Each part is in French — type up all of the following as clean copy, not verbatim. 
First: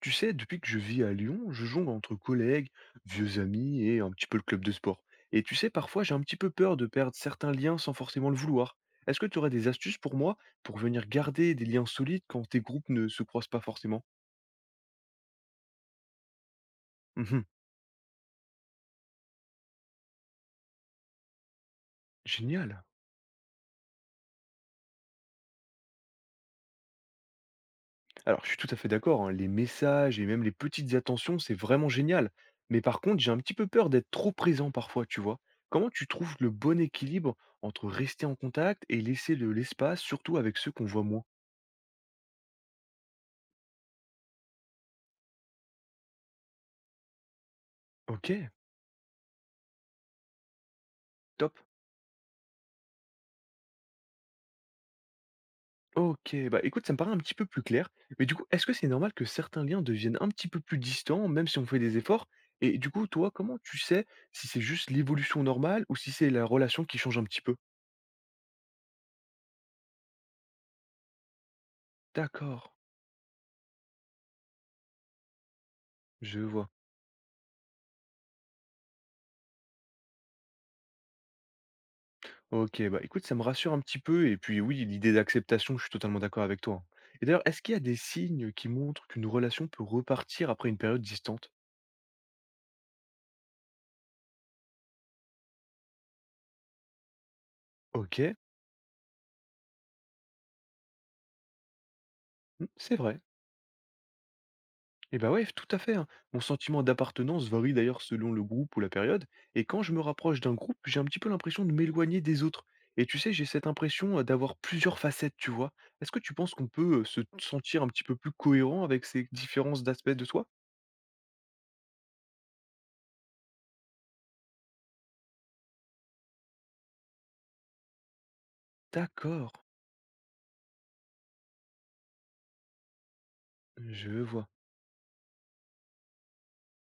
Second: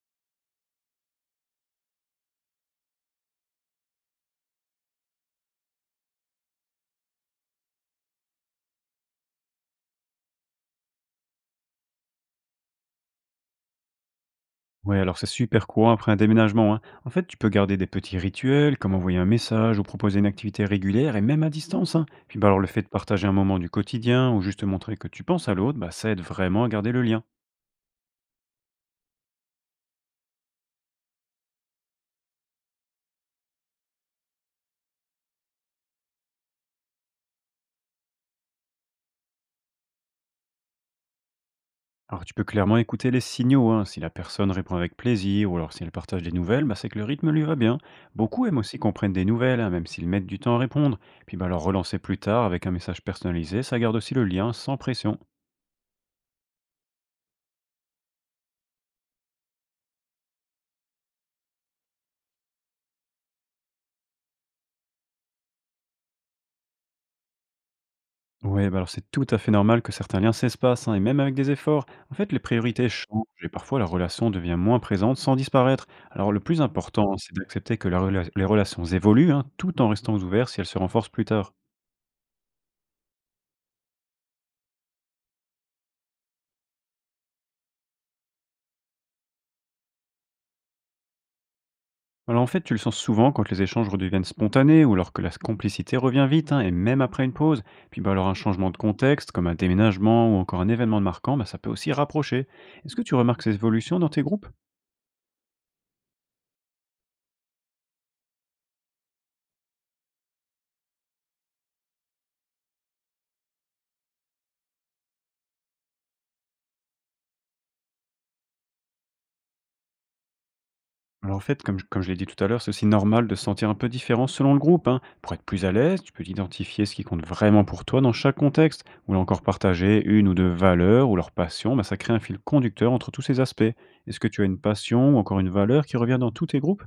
Tu sais, depuis que je vis à Lyon, je jongle entre collègues, vieux amis et un petit peu le club de sport. Et tu sais, parfois j'ai un petit peu peur de perdre certains liens sans forcément le vouloir. Est-ce que tu aurais des astuces pour moi pour venir garder des liens solides quand tes groupes ne se croisent pas forcément? Ouais, alors c'est super courant après un déménagement, hein. En fait, tu Mhm. peux garder des petits rituels, comme envoyer un message ou proposer une activité régulière et même à distance, hein. Puis bah alors le fait Génial. de partager un moment du quotidien ou juste montrer que tu penses à l'autre, bah ça aide vraiment à garder le lien. Alors je suis tout à fait d'accord, hein, les messages et même les petites attentions, c'est vraiment génial. Mais par contre, j'ai un petit peu peur d'être trop présent parfois, tu vois. Comment tu trouves le bon équilibre entre rester en contact et laisser de l'espace, surtout avec ceux qu'on voit moins? Alors tu peux clairement écouter les signaux, hein. Si la personne répond avec plaisir ou alors si elle partage des nouvelles, bah c'est que le rythme lui va bien. Ok, Beaucoup aiment aussi qu'on prenne des nouvelles, hein, même s'ils mettent du temps à répondre. Puis bah top. alors relancer plus tard avec un message personnalisé, ça garde aussi le lien sans pression. Ok, bah écoute, ça me paraît un petit peu plus clair. Mais du coup, est-ce que c'est normal que certains liens deviennent un petit peu plus distants, même si on fait des efforts? Et du coup, toi, comment tu sais si c'est juste l'évolution normale ou si c'est la relation qui change un petit peu? Ouais, bah alors c'est tout à fait normal que certains liens s'espacent, hein, et même avec des efforts. En fait, les D'accord, priorités changent et parfois la relation devient moins présente sans disparaître. Alors le je plus vois. important, c'est d'accepter que les relations évoluent, hein, tout en restant ouvertes si elles se renforcent plus tard. Ok, bah écoute, ça me rassure un petit peu. Et puis oui, l'idée d'acceptation, je suis totalement d'accord avec toi, hein. Et d'ailleurs, est-ce qu'il y a des signes qui montrent qu'une relation peut repartir après une période distante? Alors en fait, tu le sens souvent quand les échanges redeviennent spontanés ou alors que la complicité revient vite, hein, et même après une pause. Puis bah alors un Ok, changement de contexte, comme un déménagement ou encore un événement marquant, bah, ça peut aussi rapprocher. hmm, Est-ce c'est que tu vrai. remarques ces évolutions dans tes groupes? Eh bah ouais, tout à fait, hein. Mon sentiment d'appartenance varie d'ailleurs selon le groupe ou la période, et quand je me rapproche d'un groupe, j'ai un petit peu l'impression de m'éloigner des autres. Et tu sais, j'ai cette impression d'avoir plusieurs facettes, tu vois. Est-ce que tu penses qu'on peut se sentir un petit peu plus cohérent avec ces différences d'aspects de toi? Alors en fait, comme je l'ai dit tout à l'heure, c'est aussi normal de se sentir un peu différent selon le groupe, hein. Pour être plus à l'aise, tu peux identifier ce qui compte vraiment pour toi dans chaque contexte, ou là encore D'accord, partager une ou deux valeurs ou leur passion, bah, ça crée un fil conducteur entre tous ces aspects. je Est-ce que tu as vois. une passion ou encore une valeur qui revient dans tous tes groupes?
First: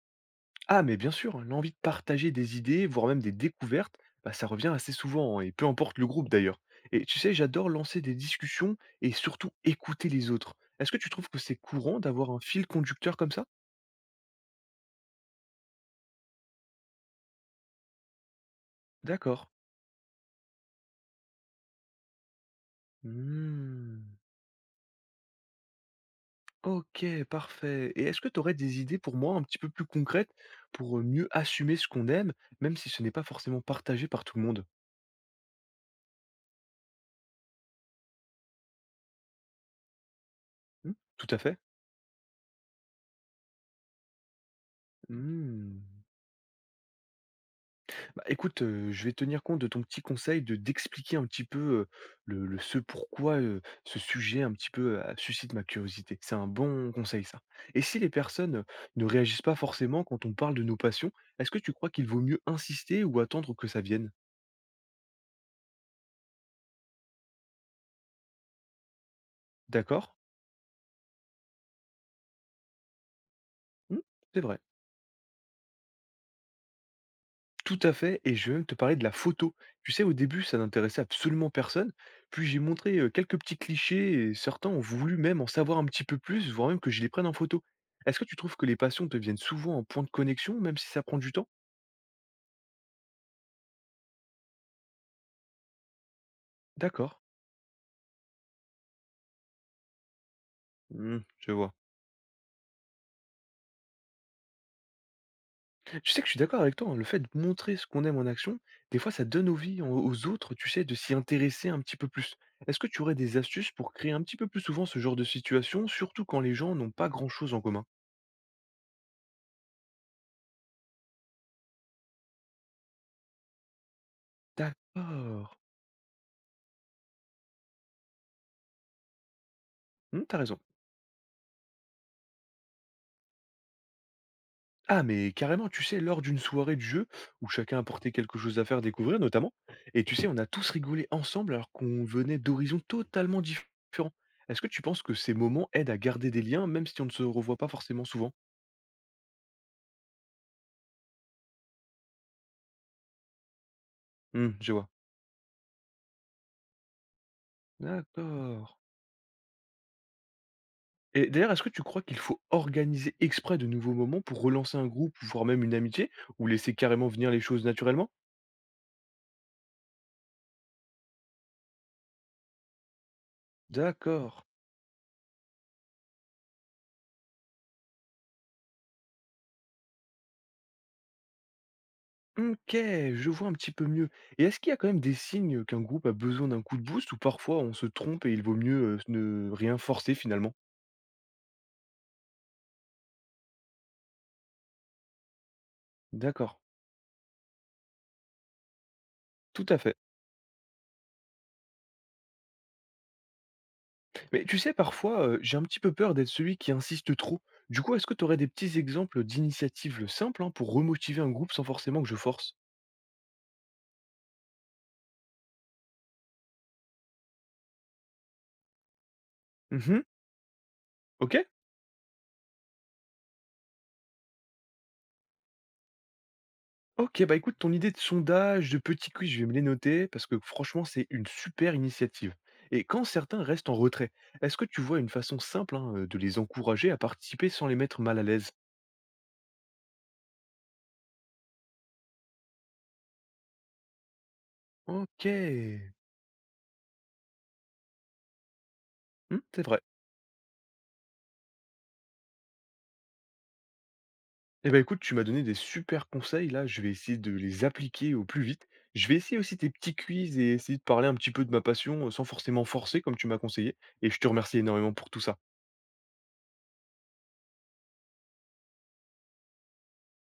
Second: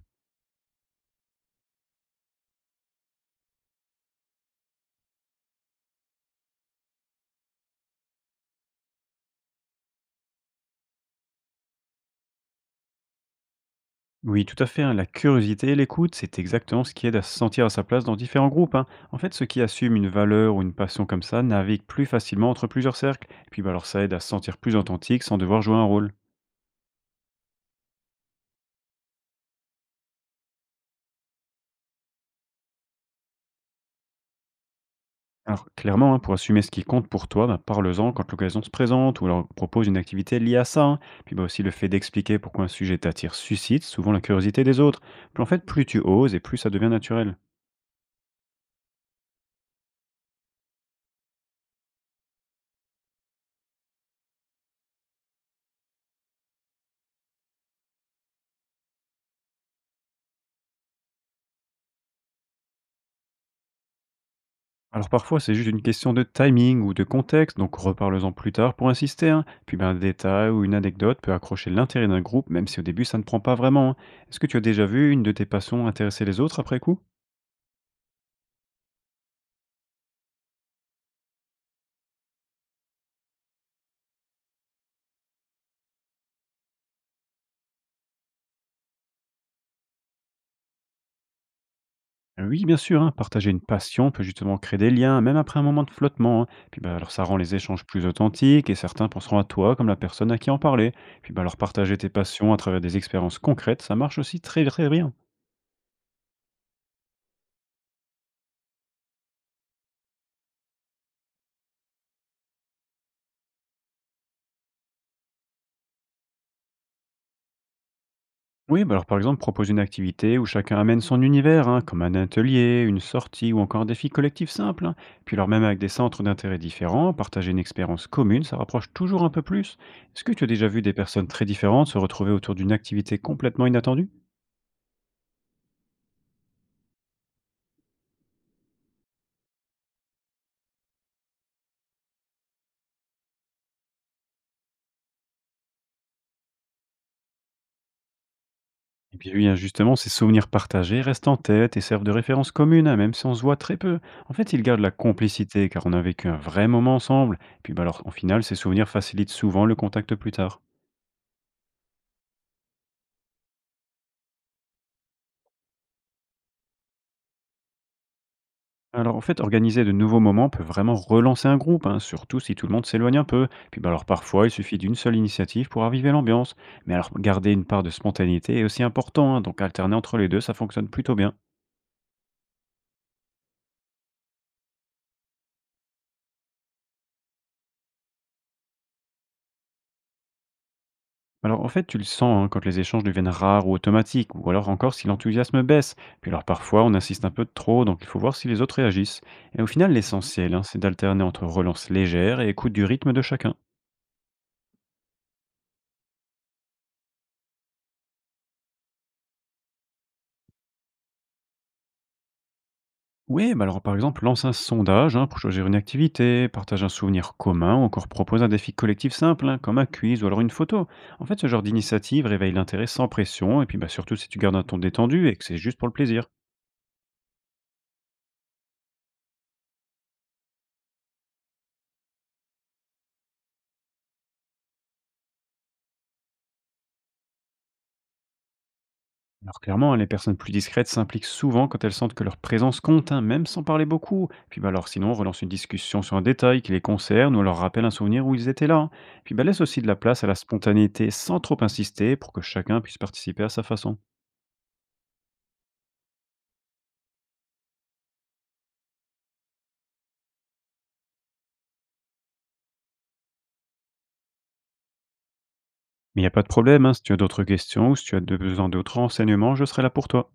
Ah, mais bien sûr, l'envie de partager des idées, voire même des découvertes, bah, ça revient assez souvent, hein, et peu importe le groupe d'ailleurs. Et tu sais, j'adore lancer des discussions et surtout écouter les autres. Est-ce que tu trouves que c'est courant d'avoir un fil conducteur comme ça? Oui, tout à fait, hein. La curiosité et l'écoute, c'est exactement ce qui aide à se sentir à sa place dans différents groupes, hein. En fait, ceux D'accord. qui assument une valeur ou une passion comme ça naviguent plus facilement entre plusieurs cercles, et puis bah, alors ça aide à Hmm. se sentir plus authentique sans devoir jouer un rôle. Ok, parfait. Et est-ce que tu aurais des idées pour moi un petit peu plus concrètes pour mieux assumer ce qu'on aime, même si ce n'est pas forcément partagé par tout le monde? Alors, clairement, hein, pour assumer ce qui compte pour toi, bah, parle-en quand l'occasion se présente ou leur propose une activité liée à ça, Hmm, hein. tout Puis à bah, fait. aussi le fait d'expliquer pourquoi un sujet t'attire suscite souvent la curiosité des autres. Puis en fait, Hmm. plus tu oses et plus ça devient naturel. Bah, écoute, je vais tenir compte de ton petit conseil de d'expliquer un petit peu, le ce pourquoi, ce sujet un petit peu, suscite ma curiosité. C'est un bon conseil ça. Et si les personnes, ne réagissent pas forcément quand on parle de nos passions, est-ce que tu crois qu'il vaut mieux insister ou attendre que ça vienne? Alors parfois, c'est juste une question de timing ou de contexte, donc reparle-en plus tard pour insister, hein. Puis bah, un D'accord. détail ou une anecdote peut accrocher l'intérêt d'un groupe, même si au début ça ne prend pas vraiment, hein. Mmh, Est-ce c'est que tu vrai. as déjà vu une de tes passions intéresser les autres après coup? Tout à fait, et je vais même te parler de la photo. Tu sais, au début, ça n'intéressait absolument personne. Puis j'ai montré quelques petits clichés et certains ont voulu même en savoir un petit peu plus, voire même que je les prenne en photo. Est-ce que tu trouves que les passions deviennent souvent un point de connexion, même si ça prend du temps? Oui, bien sûr, hein, partager une passion peut justement créer des liens, même après un moment de flottement, hein. Puis bah, alors D'accord. ça rend les échanges plus authentiques et certains penseront à toi comme la personne à qui en parler. Hmm, Puis bah, je alors vois. partager tes passions à travers des expériences concrètes, ça marche aussi très très bien. Tu sais que je suis d'accord avec toi, hein, le fait de montrer ce qu'on aime en action, des fois ça donne envie aux autres, tu sais, de s'y intéresser un petit peu plus. Est-ce que tu aurais des astuces pour créer un petit peu plus souvent ce genre de situation, surtout quand les gens n'ont pas grand-chose en commun? Oui, bah alors par exemple, propose une activité où chacun amène son univers, hein, comme un atelier, une sortie ou encore un défi collectif simple, hein. Puis alors D'accord. même avec des centres d'intérêt différents, partager une expérience commune, ça rapproche toujours un peu plus. Est-ce Hmm, que t'as tu as raison. déjà vu des personnes très différentes se retrouver autour d'une activité complètement inattendue? Ah, mais carrément, tu sais, lors d'une soirée de jeu où chacun apportait quelque chose à faire découvrir, notamment, et tu sais, on a tous rigolé ensemble alors qu'on venait d'horizons différents. Est-ce que tu penses que ces moments aident à garder des liens, même si on ne se revoit pas forcément souvent? Et puis lui, hein, justement, ces souvenirs partagés restent en tête et servent de référence commune, hein, même si on se voit très peu. En Hmm, fait, ils je gardent vois. la complicité car on a vécu un vrai moment ensemble. Et puis, bah, alors, en final, ces D'accord. souvenirs facilitent souvent le contact plus tard. Et d'ailleurs, est-ce que tu crois qu'il faut organiser exprès de nouveaux moments pour relancer un groupe, voire même une amitié, ou laisser carrément venir les choses naturellement? Alors, en fait, organiser de nouveaux moments peut vraiment relancer un groupe, hein, surtout si tout le monde s'éloigne un peu. Puis, bah, alors, D'accord. parfois, il suffit d'une seule initiative pour raviver l'ambiance. Mais alors, garder une part de spontanéité est aussi important, hein, donc alterner entre les deux, ça fonctionne plutôt bien. OK, je vois un petit peu mieux. Et est-ce qu'il y a quand même des signes qu'un groupe a besoin d'un coup de boost ou parfois on se trompe et il vaut mieux, ne rien forcer finalement? Alors en fait, tu le sens hein, quand les échanges deviennent rares ou automatiques, ou alors encore si l'enthousiasme baisse. Puis alors D'accord, parfois, on insiste un peu de trop, donc il faut voir si les autres réagissent. Et tout au à final, fait. l'essentiel, hein, c'est d'alterner entre relance légère et écoute du rythme de chacun. Mais tu sais, parfois, j'ai un petit peu peur d'être celui qui insiste trop. Du coup, est-ce que tu aurais des petits exemples d'initiatives simples, hein, pour remotiver un groupe sans forcément que je force? Oui, bah alors par exemple, lance un sondage hein, pour choisir une activité, partage un souvenir commun, ou encore propose un défi collectif simple, hein, comme un Mmh. quiz ou alors une photo. En fait, OK. ce genre d'initiative réveille l'intérêt sans pression, et puis bah, surtout si tu gardes un ton détendu et que c'est juste pour le plaisir. OK, bah, écoute, ton idée de sondage, de petit quiz, je vais me les noter parce que franchement, c'est une super initiative. Et quand certains restent en retrait, est-ce que tu vois une façon simple, hein, de les encourager à participer sans les mettre mal à l'aise? Alors clairement, hein, les personnes plus discrètes s'impliquent souvent quand elles sentent que leur présence compte, hein, même sans parler beaucoup. Puis bah, alors sinon, on Ok. relance une discussion sur un détail qui les concerne ou leur rappelle un souvenir où ils étaient là, hein. Puis Hmm, bah, laisse c'est vrai. aussi de la place à la spontanéité sans trop insister pour que chacun puisse participer à sa façon. Eh ben écoute, tu m'as donné des super conseils là, je vais essayer de les appliquer au plus vite. Je vais essayer aussi tes petits quiz et essayer de parler un petit peu de ma passion sans forcément forcer comme tu m'as conseillé. Et je te remercie énormément pour tout ça. Mais il n'y a pas de problème, hein, si tu as d'autres questions ou si tu as besoin d'autres renseignements, je serai là pour toi.